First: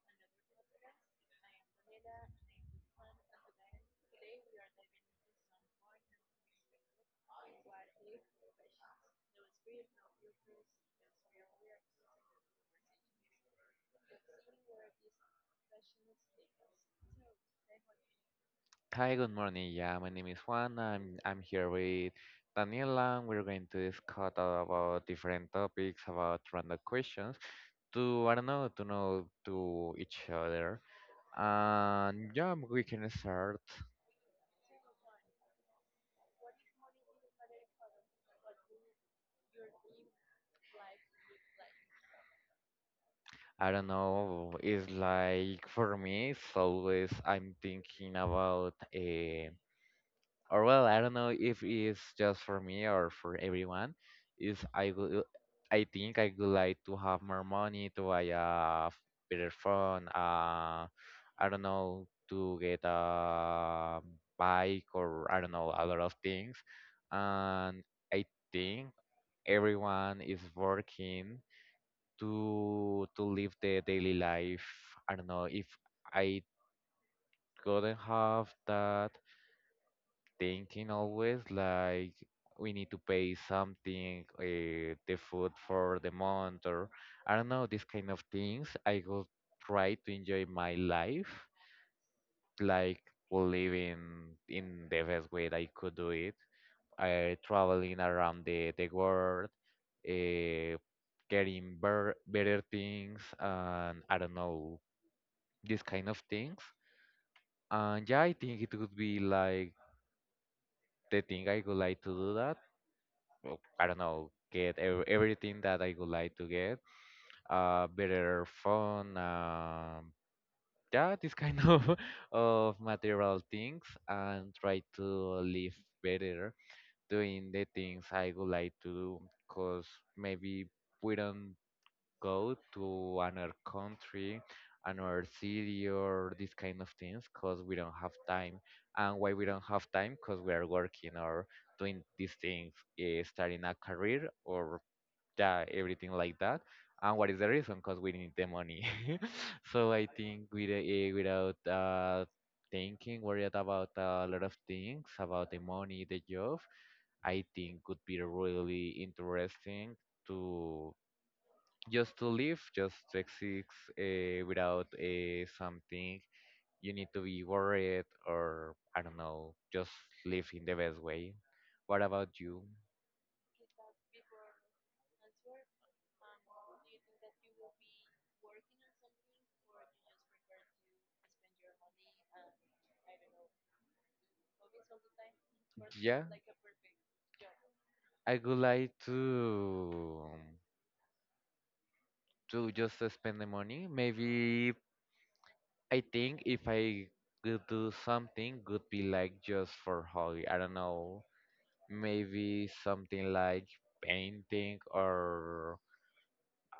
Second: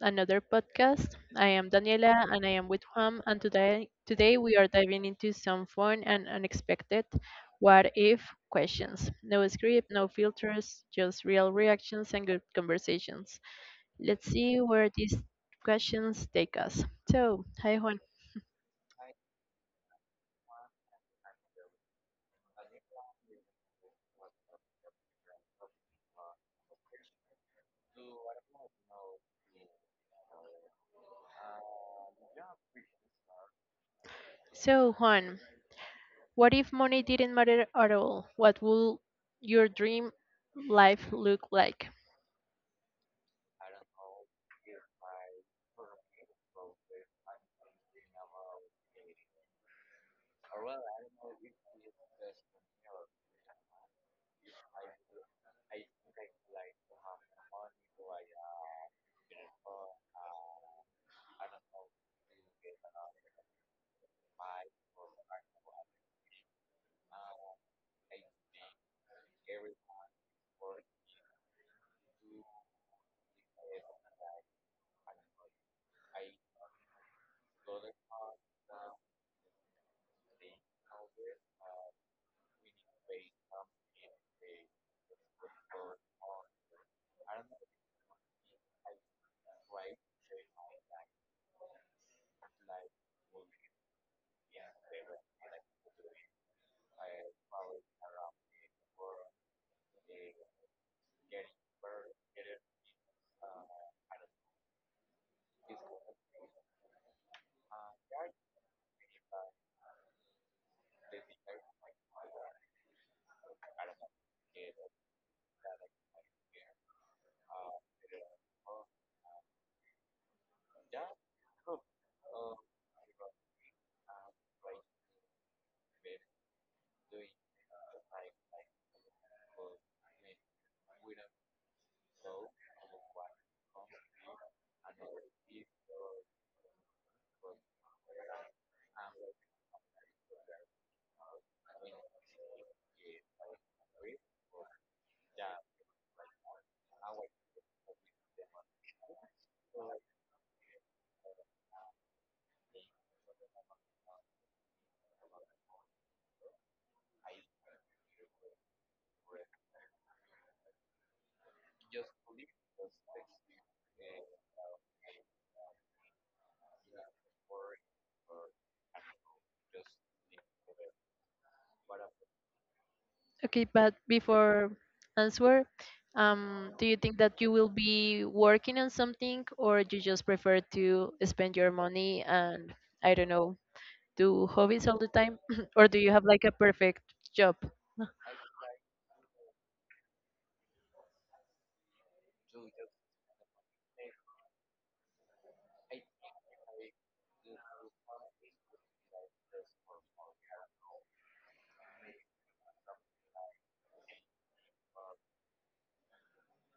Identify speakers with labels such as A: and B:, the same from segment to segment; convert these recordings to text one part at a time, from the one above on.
A: another podcast. I am Daniela and I am with Juan and today we are diving into some fun and unexpected what if questions. No script, no filters, just real reactions and good conversations. Let's see where these questions take us. So, hi Juan.
B: Hi, good morning. Yeah, my name is Juan. I'm here with Daniela, and we're going to discuss about different topics, about random questions to I don't know, to know to each other. And yeah, we can start.
A: So, Juan, what if money didn't matter at all? What would your dream life look like?
B: I don't know. It's like for me, it's always I'm thinking about or well, I don't know if it's just for me or for everyone, is I would, I think I would like to have more money to buy a better phone, uh, I don't know, to get a bike or I don't know, a lot of things. And I think everyone is working to live their daily life. I don't know if I couldn't have that thinking always like we need to pay something, the food for the month, or I don't know, these kind of things. I go try to enjoy my life, like living in the best way that I could do it. I traveling around the world, uh, getting better things, and I don't know, these kind of things. And yeah, I think it would be like the thing I would like to do that well, I don't know, get everything that I would like to get, better phone, yeah, this kind of of material things, and try to live better doing the things I would like to do, cause maybe we don't go to another country, another city, or this kind of things, cause we don't have time. And why we don't have time? Cause we are working or doing these things, starting a career or yeah, everything like that. And what is the reason? Because we need the money. So I think with, without thinking, worried about a lot of things, about the money, the job, I think could be really interesting to just to live, just to exist without something you need to be worried or I don't know, just live in the best way. What about you?
A: Okay, but before answer, do you think that you will be working on something or you just prefer to spend your money and I don't know, do hobbies all the time? Or do you
B: Yeah,
A: have like a perfect job?
B: I would like to. To just spend the money. Maybe I think if I could do something, could be like just for hobby. I don't know. Maybe something like painting or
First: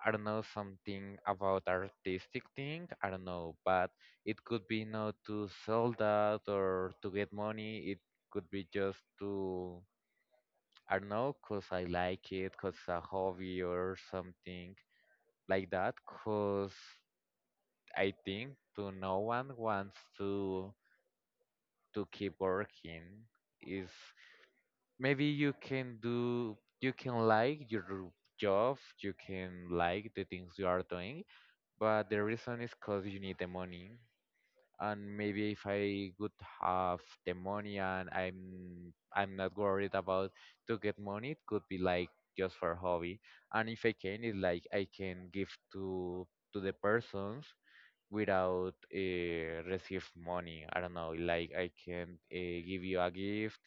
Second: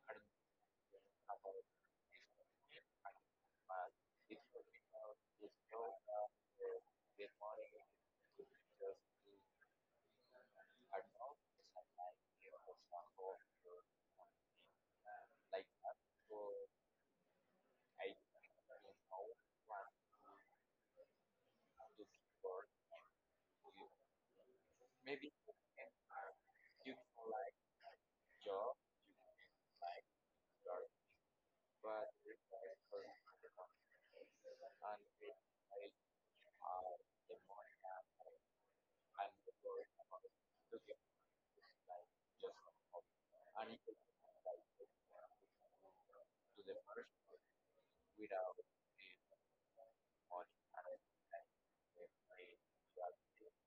B: I don't know something about artistic thing. I don't know, but it could be not to sell that or to get money. It could be just to I don't know, cause I like it, cause it's a hobby or something like that. Cause I think to no one wants to keep working is maybe you can do you can like your job, you can like the things you are doing, but the reason is because you need the money. And maybe if I would have the money and I'm not worried about to get money, it could be like just for hobby. And if I can, it's like I can give to the persons without receive money. I don't know, like I can give you a gift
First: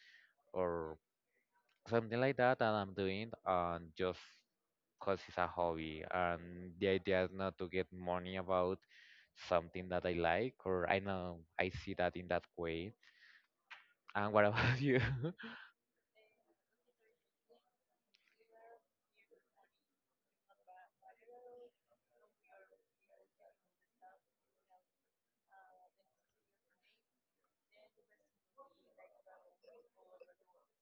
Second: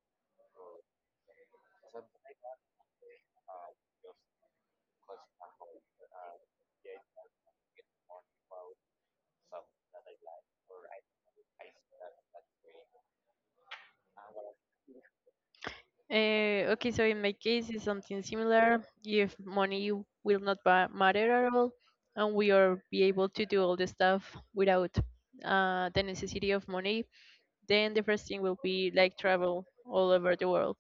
B: or something like that, and I'm doing and just cause it's a hobby. And the idea is not to get money about something that I like, or I know I see that in that way. And what about you?
A: Okay, so in my case, it's something similar. If money will not ba- matter at all, and we are be able to do all the stuff without the necessity of money, then the first thing will be like travel all over the world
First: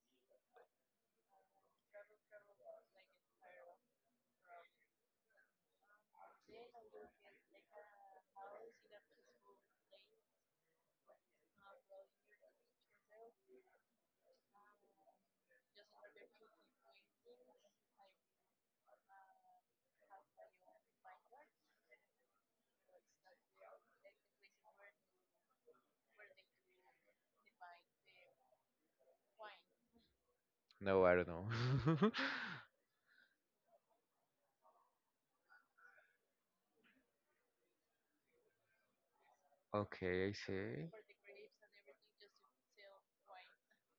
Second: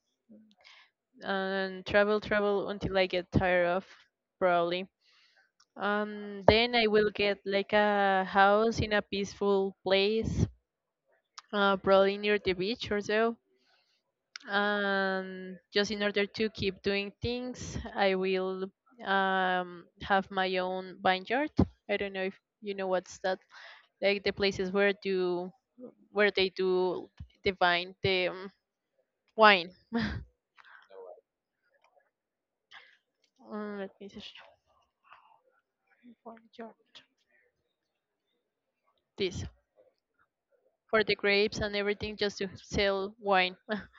A: and travel until I get tired of probably. Then I will get like a house in a peaceful place, probably near the beach or so. And just in order to keep doing things, I will have my own vineyard. I don't know if you know what's that. Like the places where do where they do the vine the wine.
B: No, I don't know.
A: Let me search vineyard. This.
B: Okay, I see.
A: For the grapes and everything just to sell wine.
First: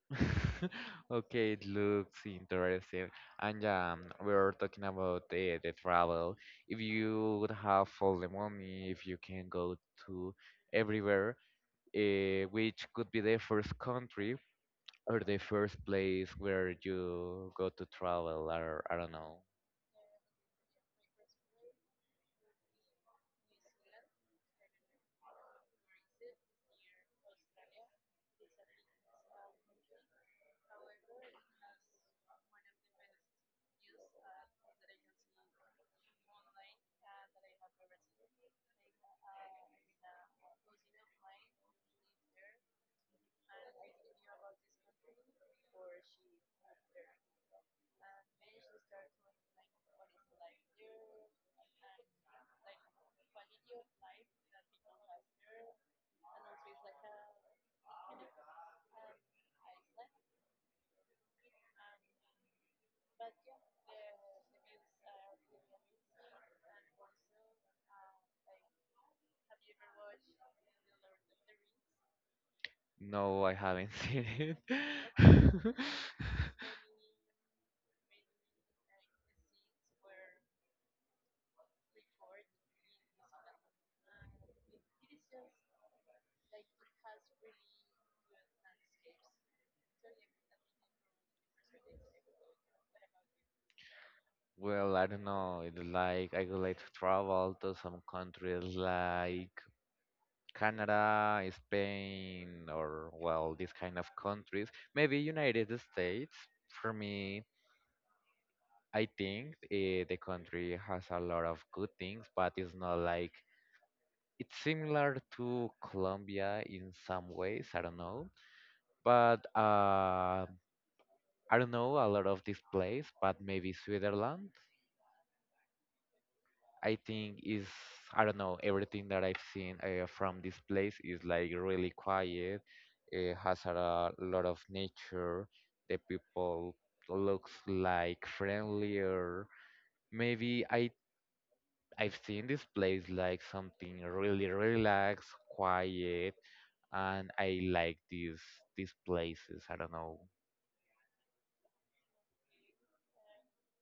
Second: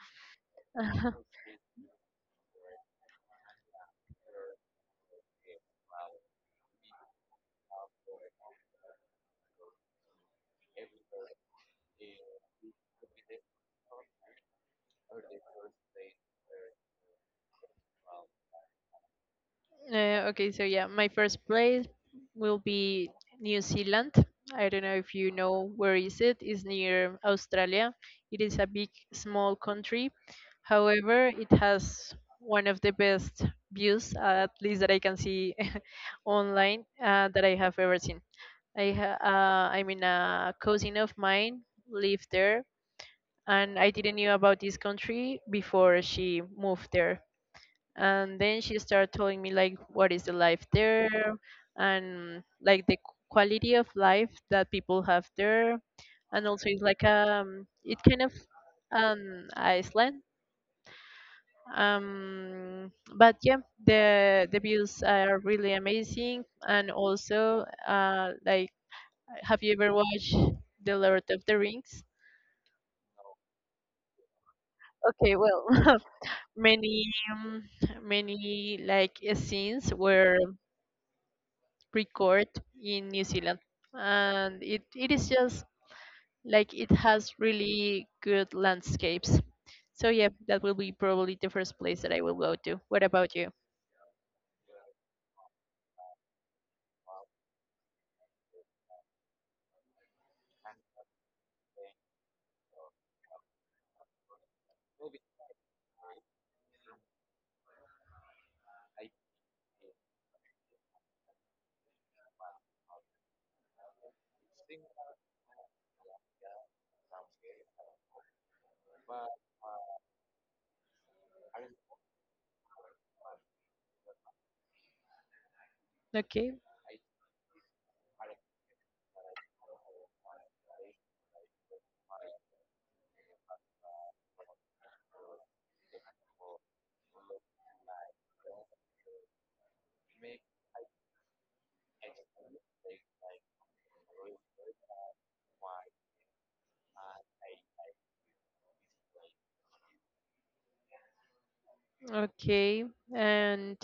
B: Okay, it looks interesting. And yeah, we were talking about the travel. If you would have all the money, if you can go to everywhere, which could be the first country or the first place where you go to travel, or I don't know.
A: Okay, so yeah, my first place will be New Zealand. I don't know if you know where is it. It's near Australia. It is a big, small country. However, it has one of the best views, at least that I can see online, that I have ever seen. I mean, a cousin of mine lived there and I didn't knew about this country before she moved there. And then she started telling me like what is the life there and like the quality of life that people have there. And also it's like it's kind of an Iceland. Um, but yeah, the views are really amazing, and also like have you ever watched The Lord of the Rings?
B: No, I haven't seen it.
A: Okay, well many um, many like scenes were recorded in New Zealand, and it is just like it has really good landscapes. So yeah, that will be probably the first place that I will go to. What about you?
B: Well, I don't know. It's like I would like to travel to some countries like Canada, Spain, or well, these kind of countries. Maybe United States. For me, I think the country has a lot of good things, but it's not like it's similar to Colombia in some ways. I don't know, but I don't know a lot of this place, but maybe Switzerland.
A: Okay,
B: I think is I don't know everything that I've seen from this place is like really quiet. It has a lot of nature. The people looks like friendlier. Maybe I've seen this place like something really relaxed, quiet, and I like these places. I don't know.
A: okay. And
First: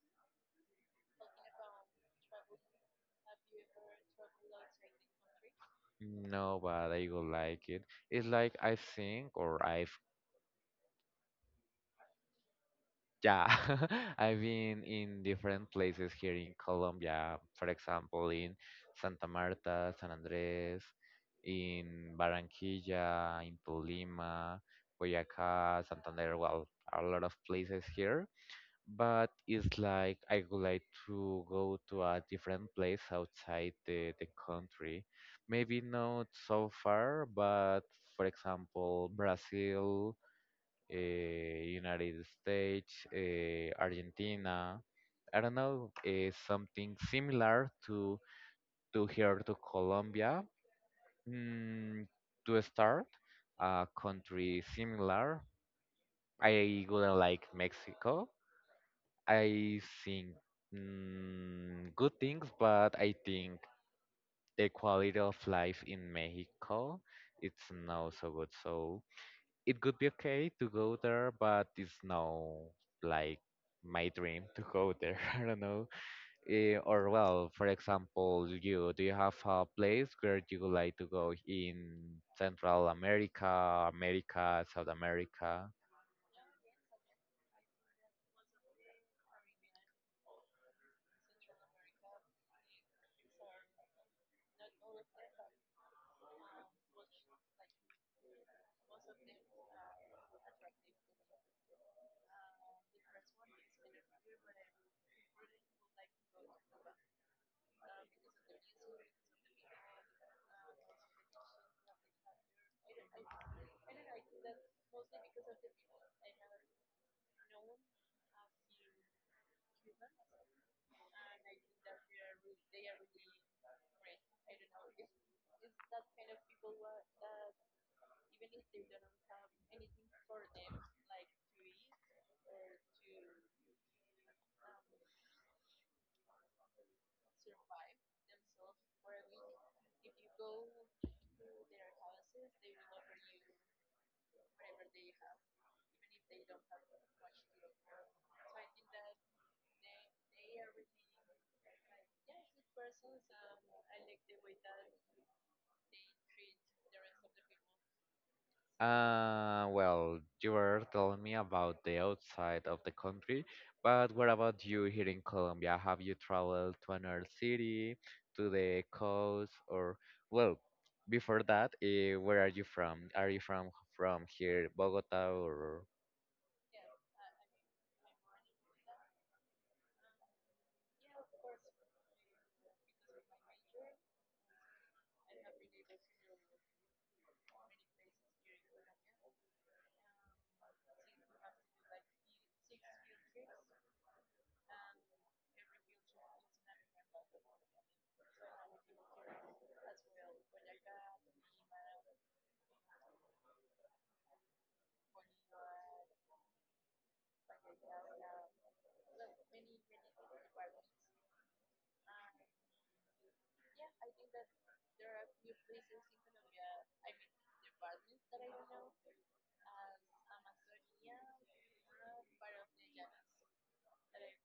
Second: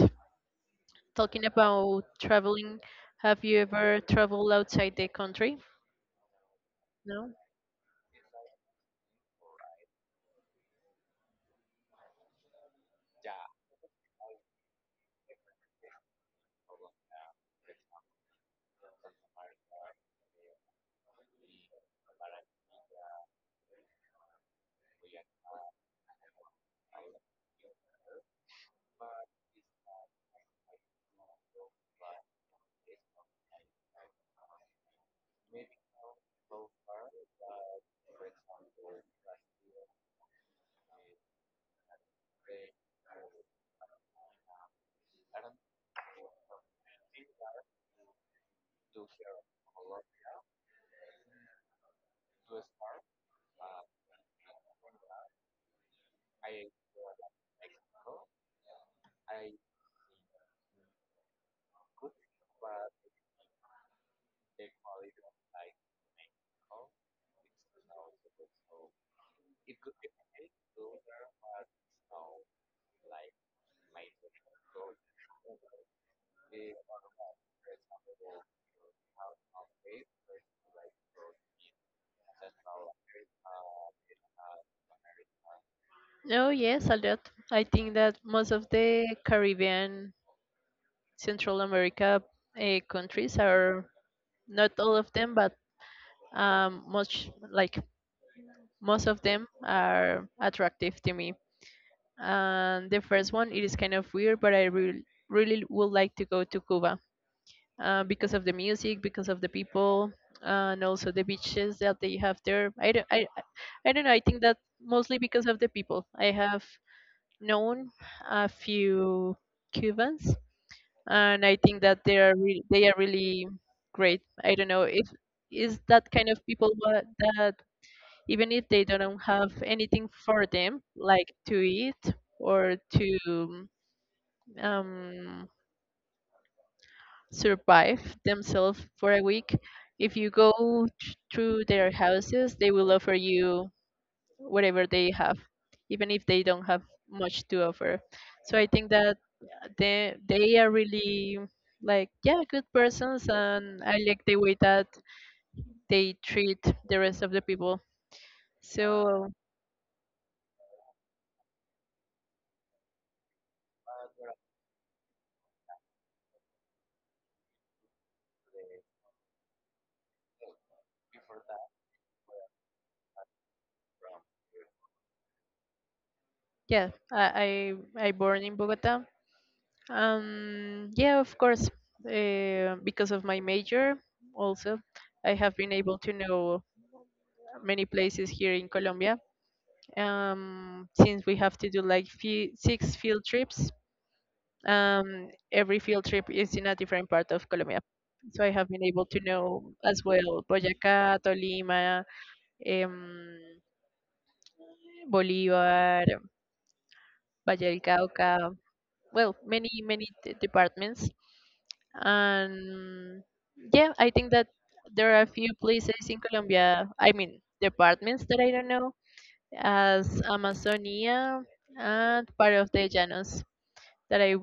A: talking about traveling, have you ever traveled outside the country?
B: No, but I will
A: No.
B: like it. It's like I think or I've yeah, I've been in different places here in Colombia. For example, in Santa Marta, San Andres, in Barranquilla, in Tolima, Boyacá, Santander. Well, a lot of places here. But it's like I would like to go to a different place outside the country. Maybe not so far, but for example, Brazil United States, Argentina. I don't know, something similar to here to Colombia mm, to start a country similar. I wouldn't like Mexico. I think good things, but I think the quality of life in Mexico it's not so good. So it could be okay to go there, but it's no like my dream to go there. I don't know. Or well, for example, you do you have a place where you would like to go in Central America, America, South America?
A: No, yes, a lot. I think that most of the Caribbean Central America countries are not all of them, but much like most of them are attractive to me. And the first one, it is kind of weird, but really would like to go to Cuba because of the music, because of the people, and also the beaches that they have there. I don't know. I think that mostly because of the people. I have known a few Cubans and I think that they are really great. I don't know if is that kind of people what, that even if they don't have anything for them, like to eat or to um, survive themselves for a week, if you go through their houses, they will offer you whatever they have, even if they don't have much to offer. So I think that they are really like yeah good persons, and I like the way that they treat the rest of the people, so
B: Well, you were telling me about the outside of the country, but what about you here in Colombia? Have you traveled to another city, to the coast, or well, before that, where are you from? Are you from here, Bogota, or
A: yeah. I born in Bogota, um, yeah, of course, because of my major. Also, I have been able to know many places here in Colombia, um, since we have to do like six field trips. Every field trip is in a different part of Colombia. So I have been able to know as well Boyacá, Tolima, um, Bolívar, Valle del Cauca, well, many, many departments. And yeah, I think that there are a few places in Colombia, I mean, departments that I don't know, as Amazonia and part of the Llanos, that I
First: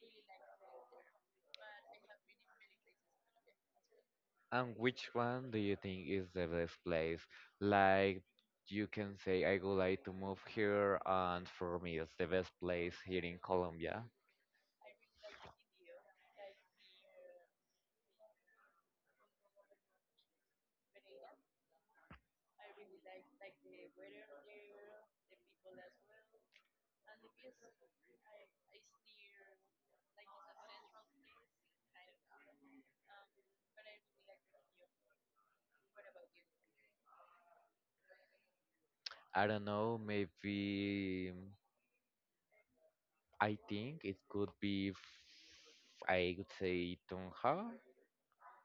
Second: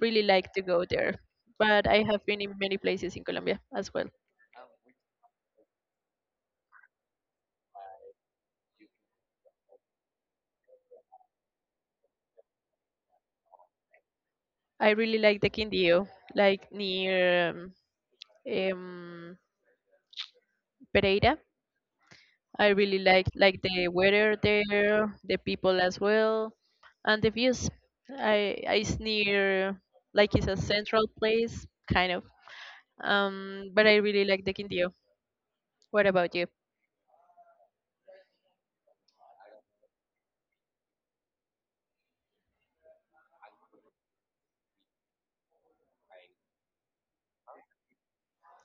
A: really like to go there. But I have been in many places in Colombia as well.
B: and which one do you think is the best place? Like you can say, I would like to move here, and for me, it's the best place here in Colombia.
A: I really like the Quindío, like near um, Pereira. I really like the weather there, the people as well, and the views. I it's near like it's a central place kind of. But I really like the Quindío. What about you?
B: I don't know, maybe. I think it could be, I would say Tonha.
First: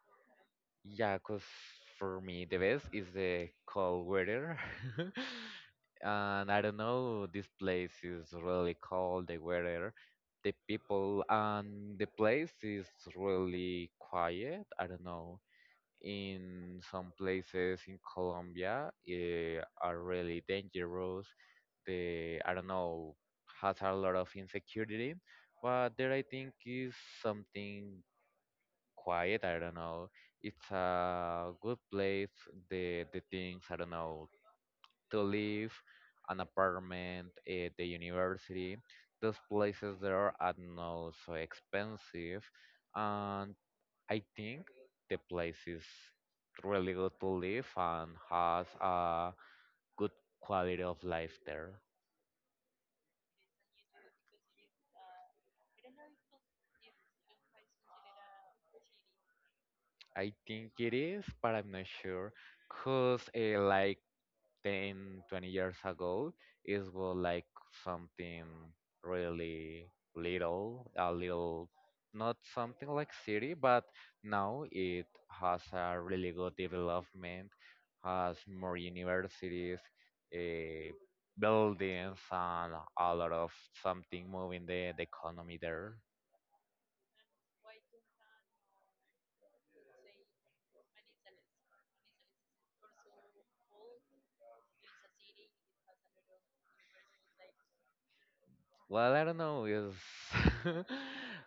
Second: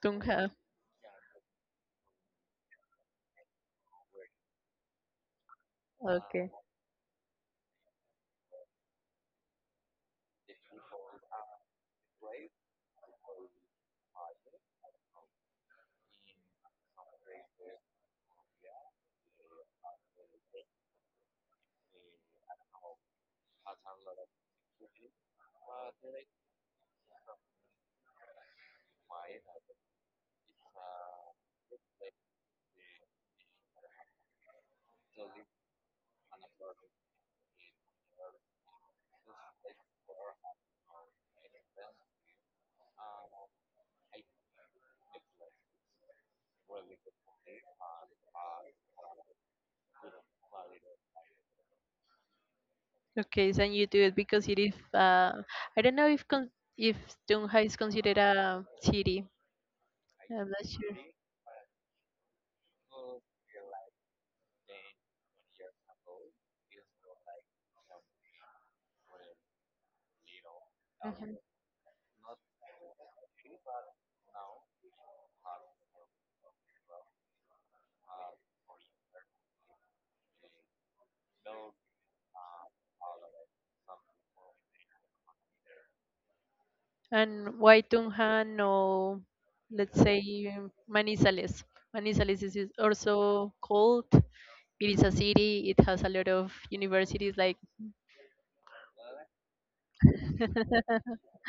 A: Tunja.
B: Yeah, because for me the best is the cold weather. And I don't know, this place is really cold, the weather, the people, and the place is really quiet. I don't know. In some places in Colombia, are really dangerous the I don't know has a lot of insecurity, but there I think is something quiet. I don't know. It's a good place. The things I don't know to live, an apartment, the university. Those places there are not so expensive, and I think the place is really good to live and has a good quality of life there.
A: Okay, so you do it because it is. I don't know if con if Tunja is considered a city.
B: I
A: I'm not
B: think it
A: sure.
B: is, but I'm not sure. Cause like 10, 20 years ago, it was like something really little, a
A: Mhm.
B: little, not something like city, but now it has a really good development, has more universities, uh, buildings, and a lot of something moving the economy there.
A: And why Tunja? No, let's say Manizales. Manizales is also called. It is a city. It has a lot of universities. Like,
B: Well, I don't know. Is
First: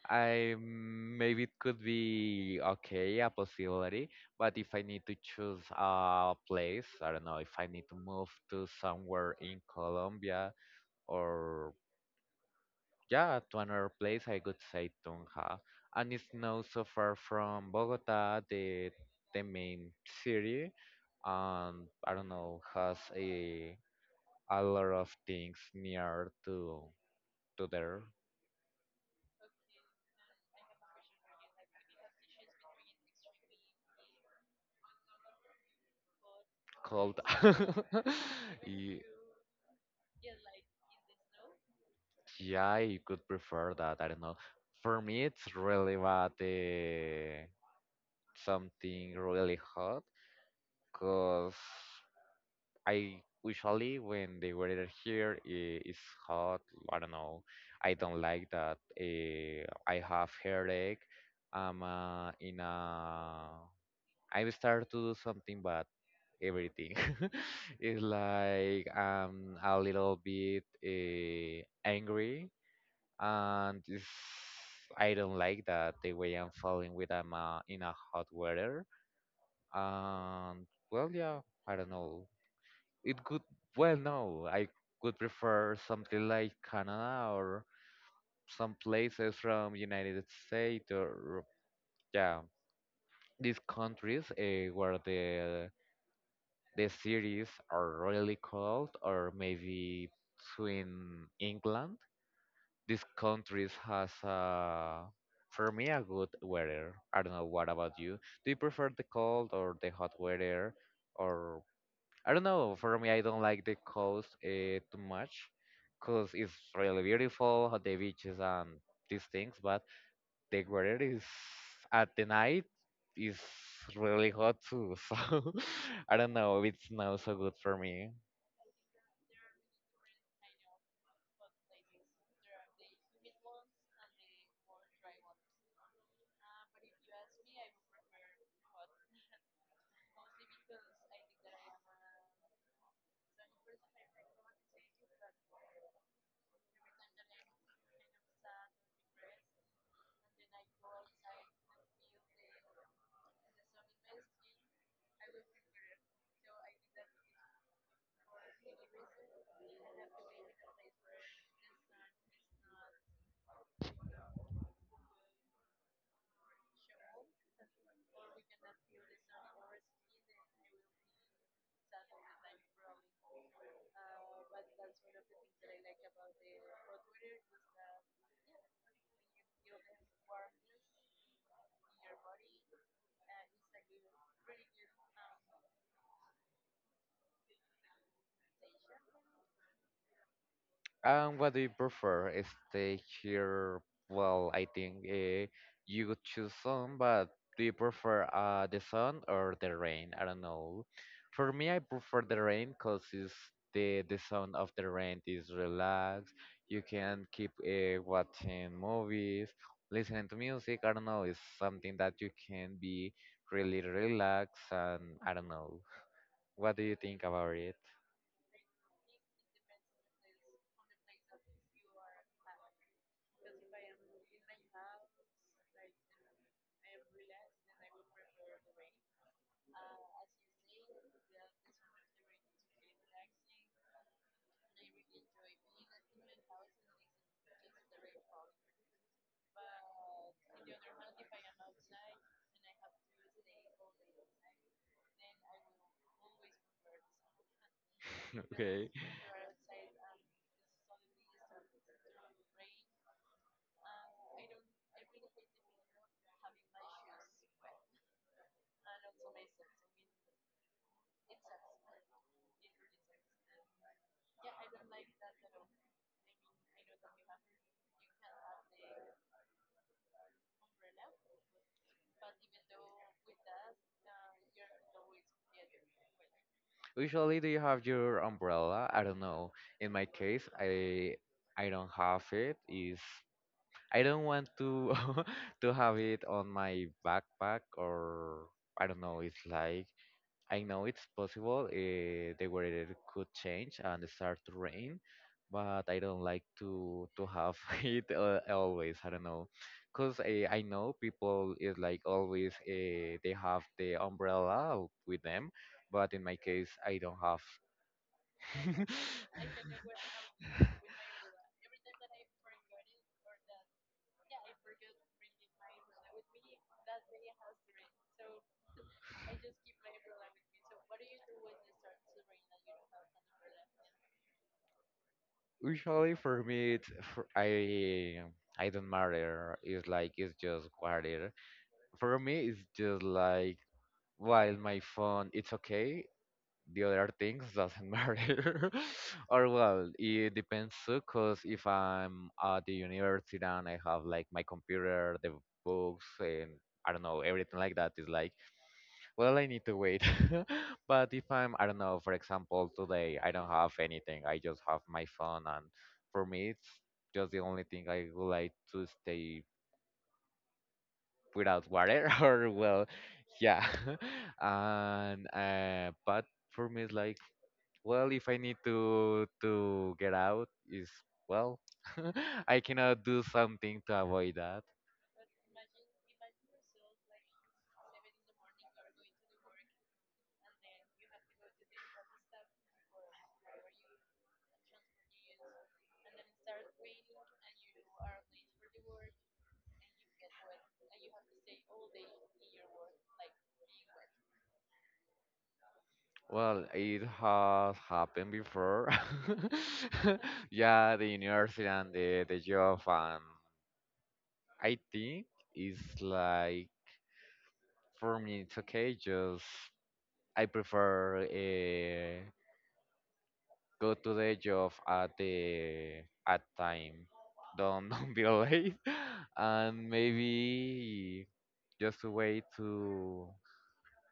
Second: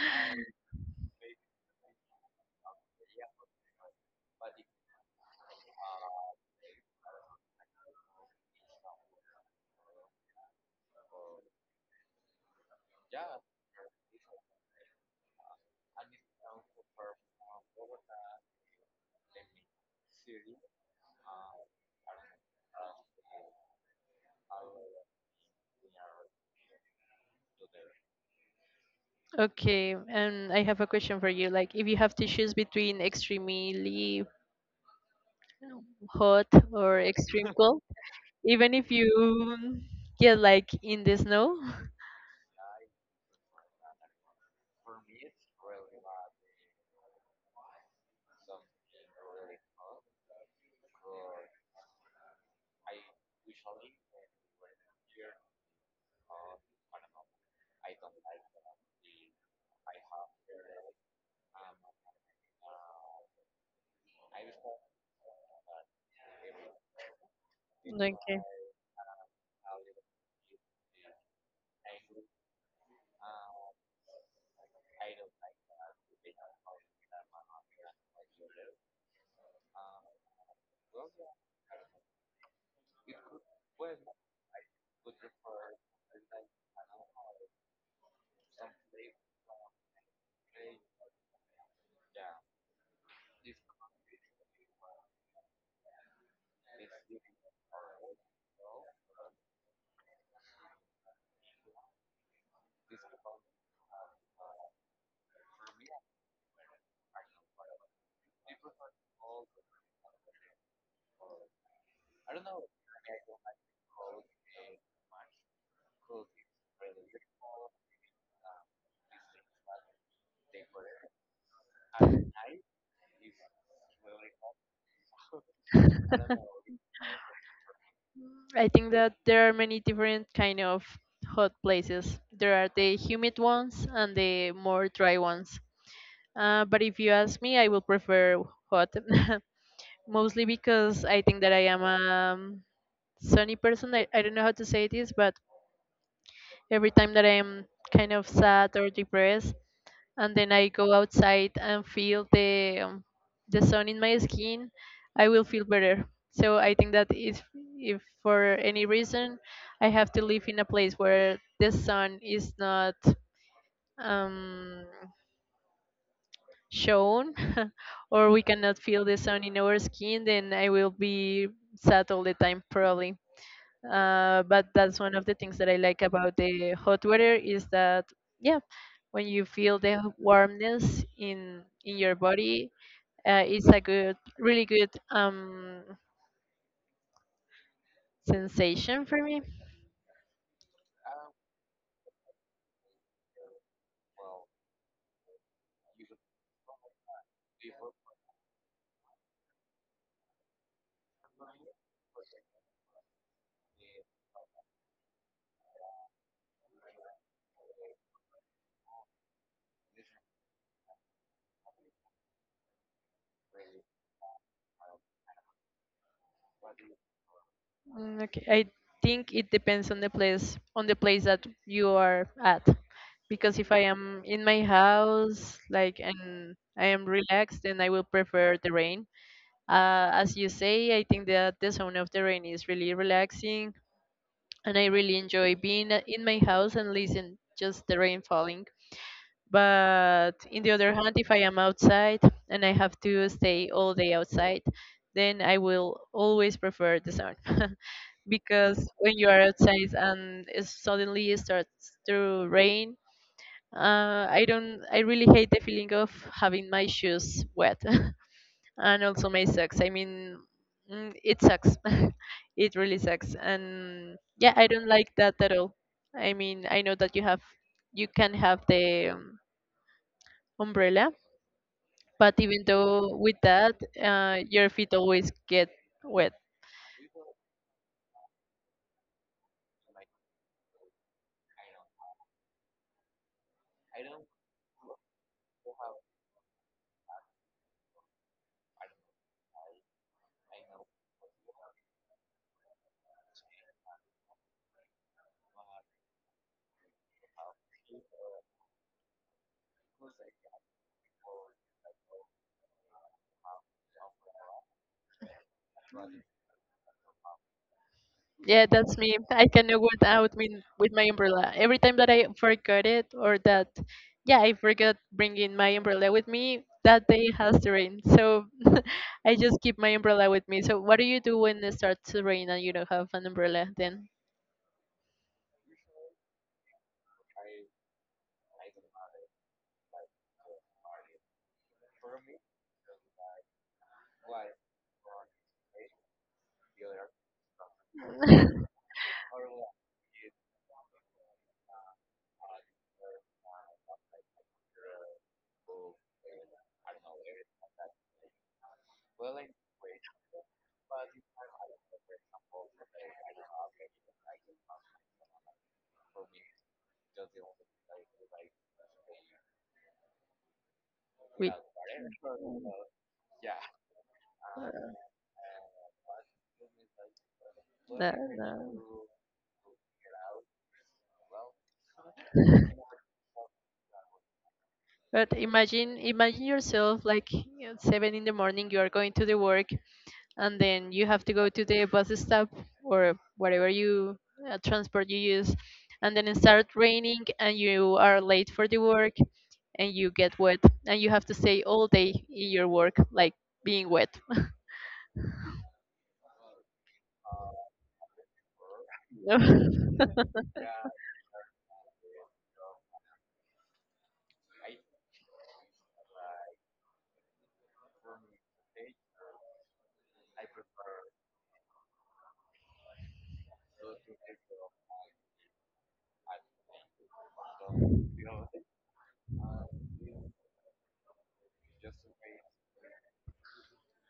B: I maybe it could be okay, a possibility. But if I need to choose a place, I don't know. If I need to move to somewhere in Colombia or yeah, to another place, I could say Tunja, and it's not so far from Bogota, the main city, and I don't know has a lot of things near to there.
A: okay, and I have a question for you. Like, if you have to choose between extremely hot or
B: Cold.
A: extreme cold, even if
B: Ye-
A: you get like in the snow.
B: yeah, you could prefer that. I don't know. For me, it's really bad. Something really hot, cause I usually when the weather here is hot. I don't know. I don't like that. I have headache. I'm in a. I start to do something bad. Everything. It's
A: Okay.
B: like I'm a little bit angry, and it's, I don't like that the way I'm falling with I'm in a hot weather. And well, yeah, I don't know. It could well no, I would prefer something like Canada or some places from United States or yeah, these countries where the cities are really cold or maybe between England. These countries has for me a good weather. I don't know what about you. Do you prefer the cold or the hot weather or I don't know. For me, I don't like the coast too much because it's really beautiful, the beaches and these things. But the weather is at the night is really hot too. So I don't know it's not so good for me.
A: I think that there are many different kind of hot places. There are the humid ones and the more dry ones. But if you ask me, I will prefer hot, mostly because I think that I am a um, sunny person. I don't know how to say this, but every time that I am kind of sad or depressed, and then I go outside and feel the sun in my skin, I will feel better. So I think that if for any reason I have to live in a place where the sun is not um, shown, or we cannot feel the sun in our skin, then I will be sad all the time probably. Uh, but that's one of the things that I like about the hot weather is that yeah, when you feel the warmness in your body, it's a good, really good sensation for me.
B: And what do you prefer? Stay here? Well, I think you could choose sun, but do you prefer the sun or the rain? I don't know. For me, I prefer the rain because it's the sound of the rain is relaxed. You can keep watching movies, listening to music. I don't know. It's something that you can be really relaxed, and I don't know. What do you think about it?
A: Mm, okay, I think it depends on the place that you are at, because if I am in my house like and I am relaxed, then I will prefer the rain. As you say, I think that the sound of the rain is really relaxing, and I really enjoy being in my house and listen just the rain falling. But in the other hand, if I am outside and I have to stay all day outside, then I will always prefer the sun. Because when you are outside and it suddenly starts to rain, I don't. I really hate the feeling of having my shoes wet. And also may sucks I mean mm, it sucks. It really sucks, and yeah, I don't like that at all. I mean, I know that you have you can have the umbrella, but even though with that, your feet always get wet.
B: Usually, do you have your umbrella? I don't know. In my case, I don't have it. Is I don't want to to have it on my backpack or I don't know. It's like I know it's possible. The weather could change and start to rain, but I don't like to have it always. I don't know, cause I know people is like always they have the umbrella with them but in my case I don't have
A: Yeah, that's me. I cannot go out with my umbrella. Every time that I forgot it or that, yeah, I forgot bringing my umbrella with me, that day has to rain. So I just keep my umbrella with me. So what do you do when it starts to rain and you don't have an umbrella then?
B: Usually for me, it's, for, I don't matter. It's like it's just water. For me, it's just like while my phone, it's okay. The other things doesn't matter. Or well, it depends too. Cause if I'm at the university and I have like my computer, the books, and I don't know everything like that is like, well, I need to wait. But if I'm, I don't know, for example, today I don't have anything. I just have my phone, and for me, it's just the only thing I would like to stay
A: We,
B: without water. Or well, yeah. And but for me, it's like, well,
A: no,
B: if I
A: no.
B: need to get out, is well, I cannot do something to avoid that.
A: But imagine yourself like at 7 in the morning, you are going to the work and then you have to go to the bus stop or whatever you transport you use and then it start raining and you are late for the work and you get wet and you have to stay all day in your work like being wet.
B: Well, it has happened before. Yeah, the university and the job, and I think it's like for me, it's okay. Just I prefer go to the job at the at time. Don't don't be late, and maybe just wait to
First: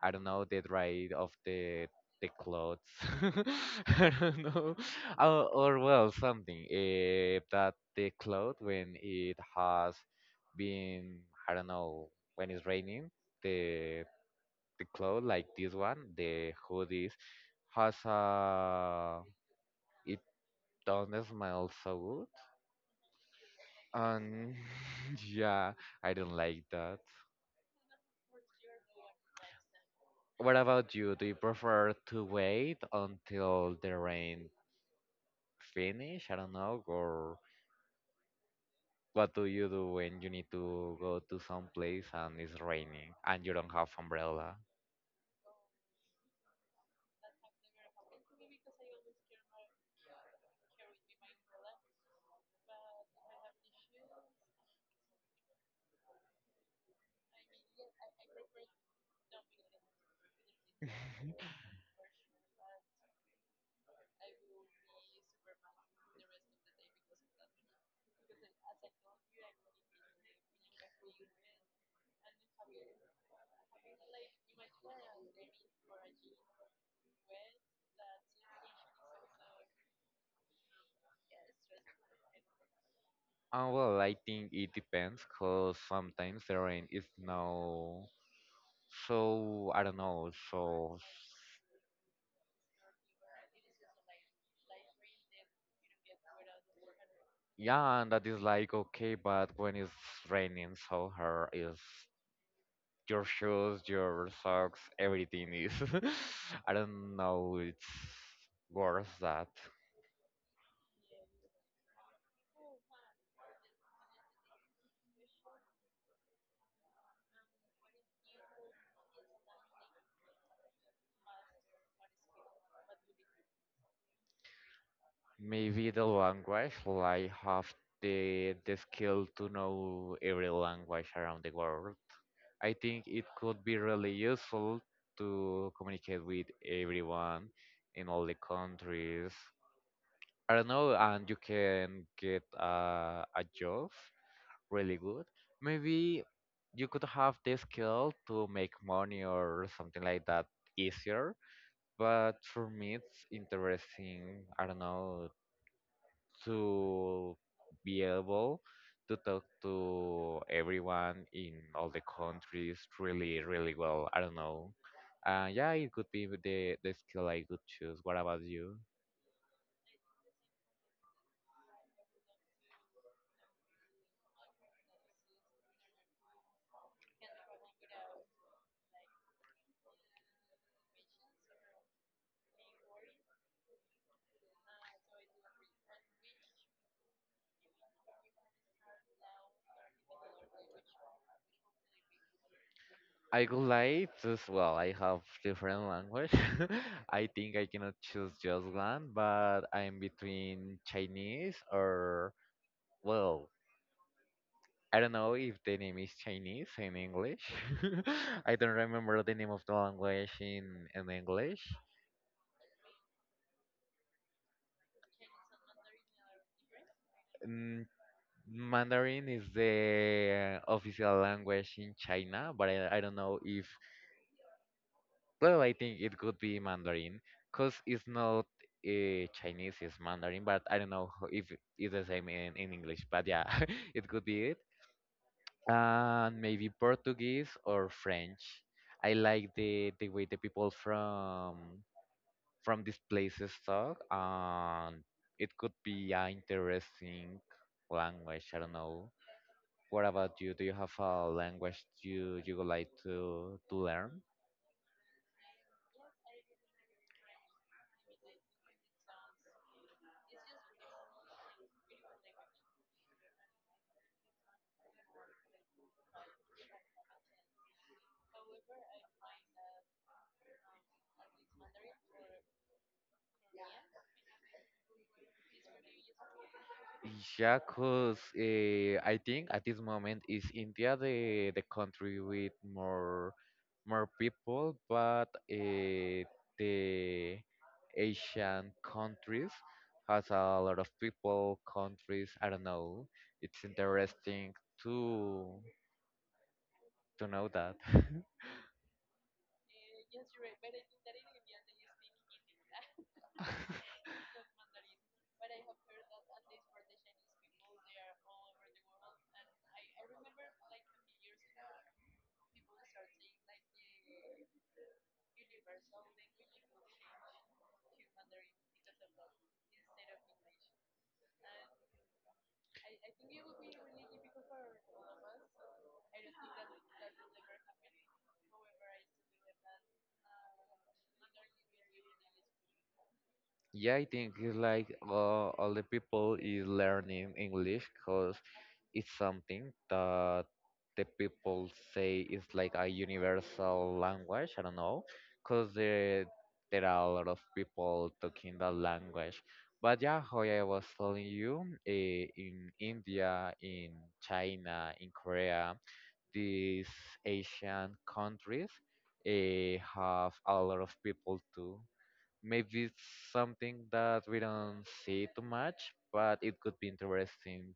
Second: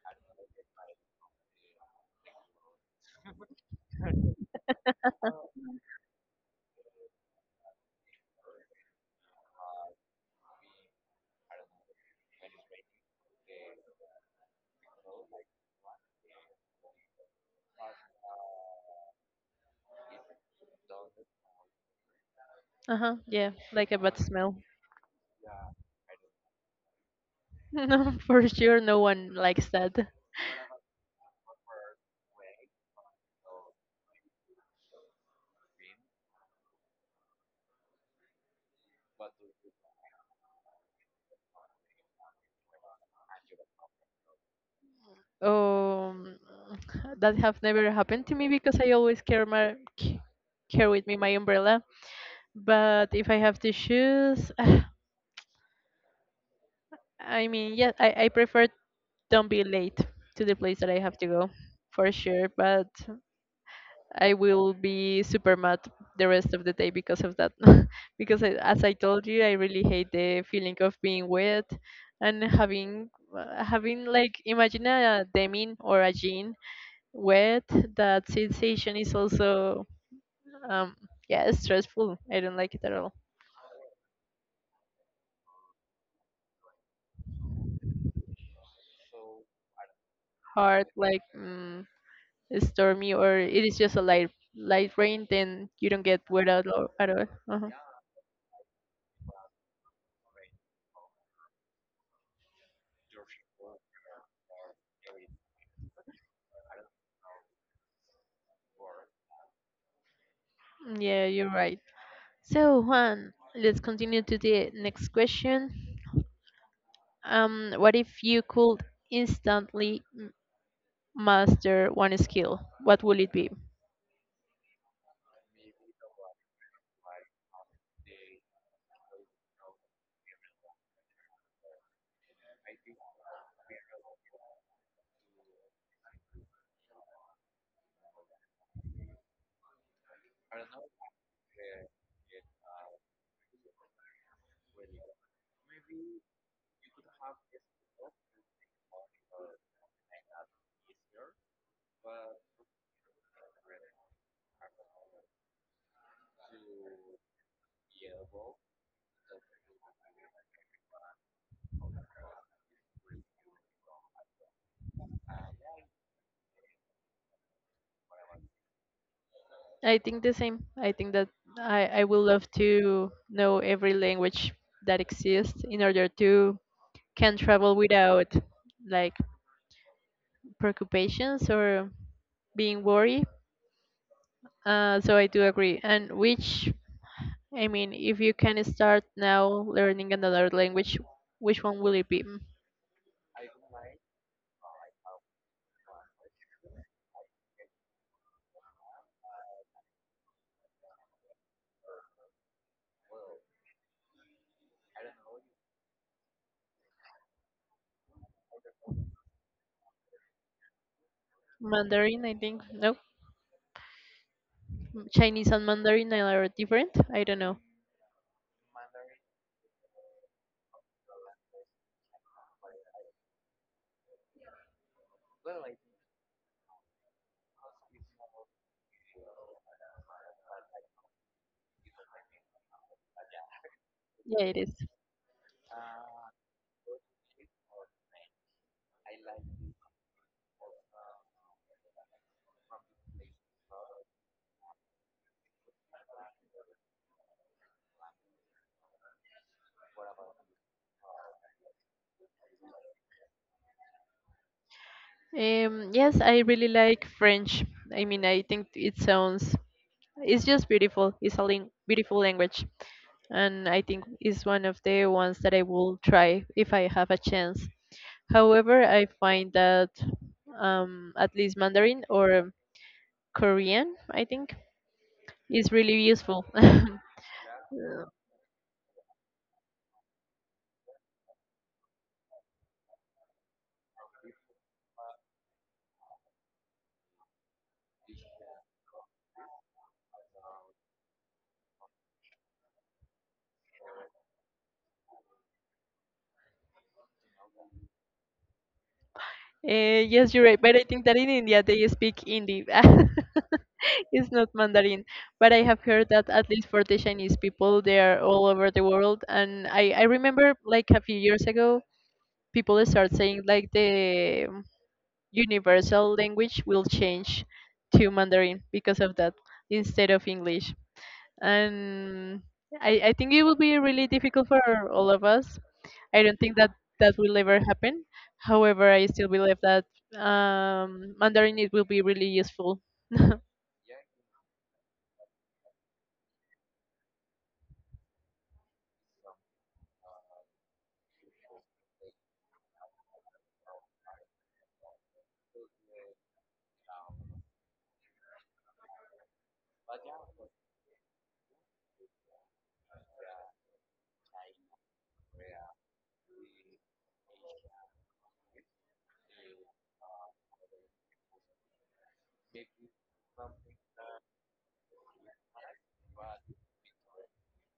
B: I don't know the rate of the clothes. I don't know, or well, something that the cloth when it has been I don't know when it's raining the the cloth like this one the hoodies has a it doesn't smell so good
A: Uh-huh, yeah, like a bad
B: and
A: smell.
B: yeah I don't like that.
A: No, for sure no one likes that.
B: What about you? Do you prefer to wait until the rain finish? I don't know. Or what do you do when you need to go to some place and it's raining and you don't have umbrella?
A: Um, that have never happened to me because I always carry carry with me my umbrella. But if I have to choose I mean, yeah, I prefer don't be late to the place that I have to go, for sure. But I will be super mad the rest of the day because of that. Because I, as I told you, I really hate the feeling of being wet and having having like imagine a denim or a jean wet. That sensation is also um yeah stressful. I don't like it at all.
B: Well, I think it depends because sometimes the rain is no. So I don't know.
A: Hard
B: So
A: like mm, stormy or it is just a light rain then you don't get wet at all at all. Uh-huh.
B: yeah, and that is like okay, but when it's raining so hard, is your shoes, your socks, everything is. I don't know. It's worse that.
A: Yeah, you're right. So, Juan, let's continue to the next question. What if you could instantly master one skill? What will it be?
B: Maybe the language, like have the skill to know every language around the world. I think it could be really useful to communicate with everyone in all the countries. I don't know, and you can get a job really good. Maybe you could have the skill to make money or something like that easier. But for me, it's interesting. I don't know to be able to talk to everyone in all the countries really, really well. I don't know. Yeah, it could be with the skill I could choose. What about you?
A: I think the same. I think that I would love to know every language that exists in order to can travel without like preoccupations or being worried. So I do agree. And which, I mean, if you can start now learning another language, which one will it be?
B: I would like to, well, I have different language. I think I cannot choose just one, but I'm between Chinese or, well, I don't know if the name is Chinese in English. I don't remember the name of the language in English.
A: Mandarin, I think. No, Chinese and Mandarin are different. I don't know.
B: Mm, Mandarin is the official language in China, but I don't know if, well, I think it could be Mandarin because it's not Chinese, it's Mandarin, but I don't know if it's the same in English, but yeah, it could
A: Yeah,
B: be
A: it
B: it.
A: is.
B: And maybe Portuguese or French. I like the way the people from these places talk, and it could be an interesting language. I don't know. What about you? Do you have a language you would like to learn?
A: Yes, I really like French. I mean, I think it sounds, it's just beautiful. It's a beautiful language. And I think it's one of the ones that I will try if I have a chance. However, I find that at least Mandarin or Korean, I think, is really useful.
B: Yeah, cause I think at this moment is India the country with more more people, but the Asian countries has a lot of people, countries. I don't know. It's interesting to to know that.
A: Yes, you're right, but I think that in India they speak Hindi. It's not Mandarin, but I have heard that at least for the Chinese people, they are all over the world. And I remember like a few years ago, people start saying like the universal language will change to Mandarin because of that instead of English. And I think it will be really difficult for all of us. I don't think that that will ever happen. However, I still believe that Mandarin it will be really useful.
B: Yeah, I think it's like all the people is learning English because it's something that the people say is like a universal language. I don't know, because there are a lot of people talking that language. But yeah, how I was telling you, in India, in China, in Korea, these Asian countries have a lot of people too. Maybe it's something that we don't see too much, but it could be interesting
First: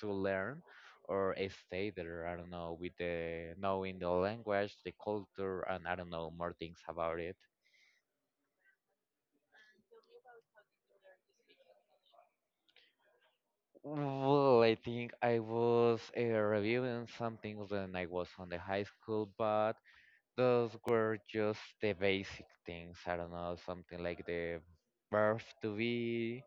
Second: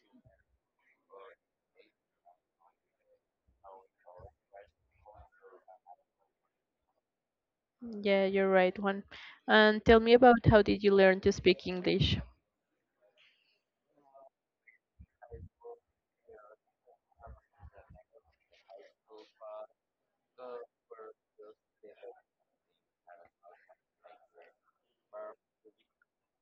B: to learn or stay there. I don't know, with the knowing the language, the culture, and I don't know more things about it.
A: Yeah, you're right, Juan. And tell me about how did you learn to speak English?
B: Well, I think I was reviewing some things when I was on the high school, but those were just the basic things. I don't know, something like the verb to be,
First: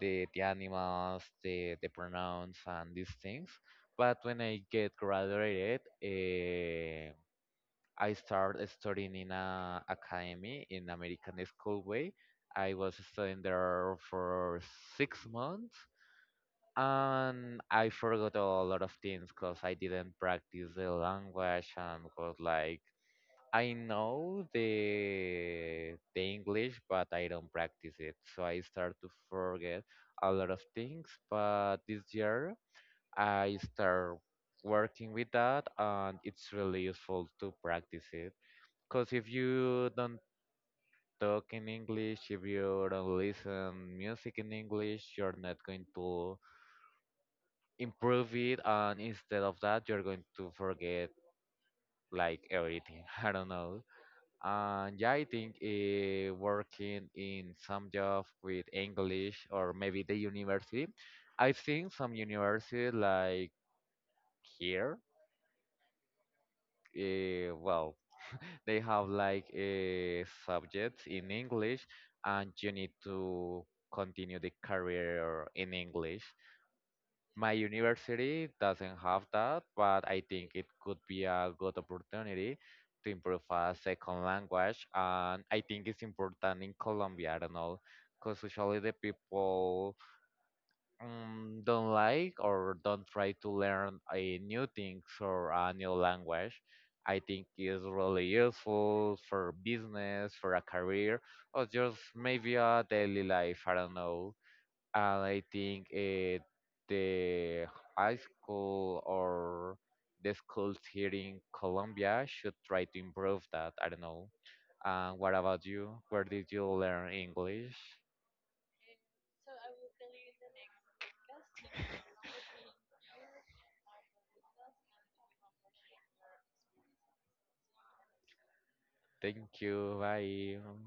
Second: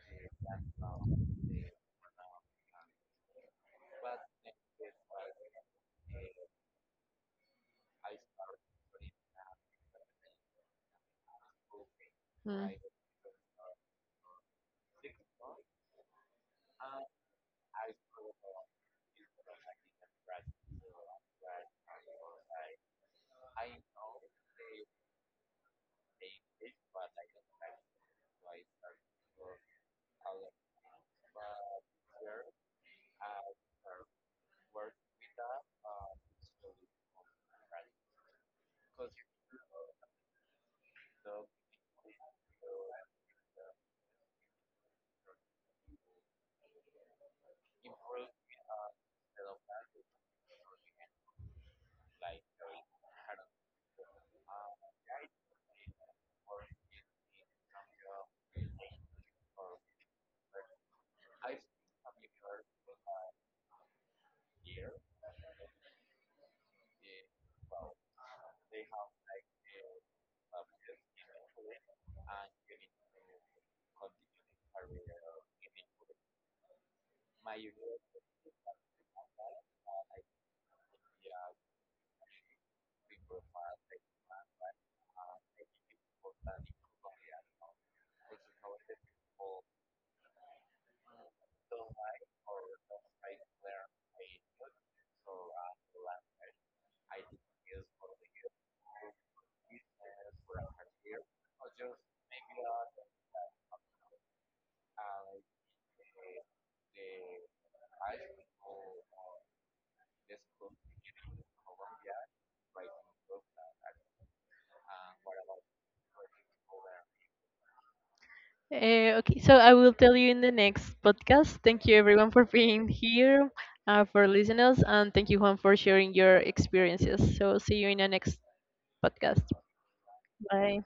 B: the animals, the pronouns, and these things. But when I get graduated, I started studying in a academy in American school way.
A: Mm.
B: I was studying there for 6 months, and I forgot a lot of things because I didn't practice the language and was like I know the English, but I don't practice it, so I start to forget a lot of things. But this year, I start working with that, and it's really useful to practice it. Because if you don't talk in English, if you don't listen music in English, you're not going to improve it, and instead of that, you're going to forget like everything. I don't know. And yeah, I think working in some job with English or maybe the university, I've seen some universities like here. Well, they have like subjects in English, and you need to continue the career in English. My university doesn't have that, but I think it could be a good opportunity to improve a second language. And I think it's important in Colombia, I don't know, because usually the people don't like or don't try to learn a new things or a new language. I think it's really useful for business, for a career, or just maybe a daily life. I don't know and I think the high school or the schools here in Colombia should try to improve that. I don't know. And what about you? Where did you learn English?
A: Okay, so I will tell you in the next podcast. Thank you everyone for being here, for listeners, and thank you Juan for sharing your experiences. So see you in the next podcast.
B: Thank you. Bye.
A: Bye.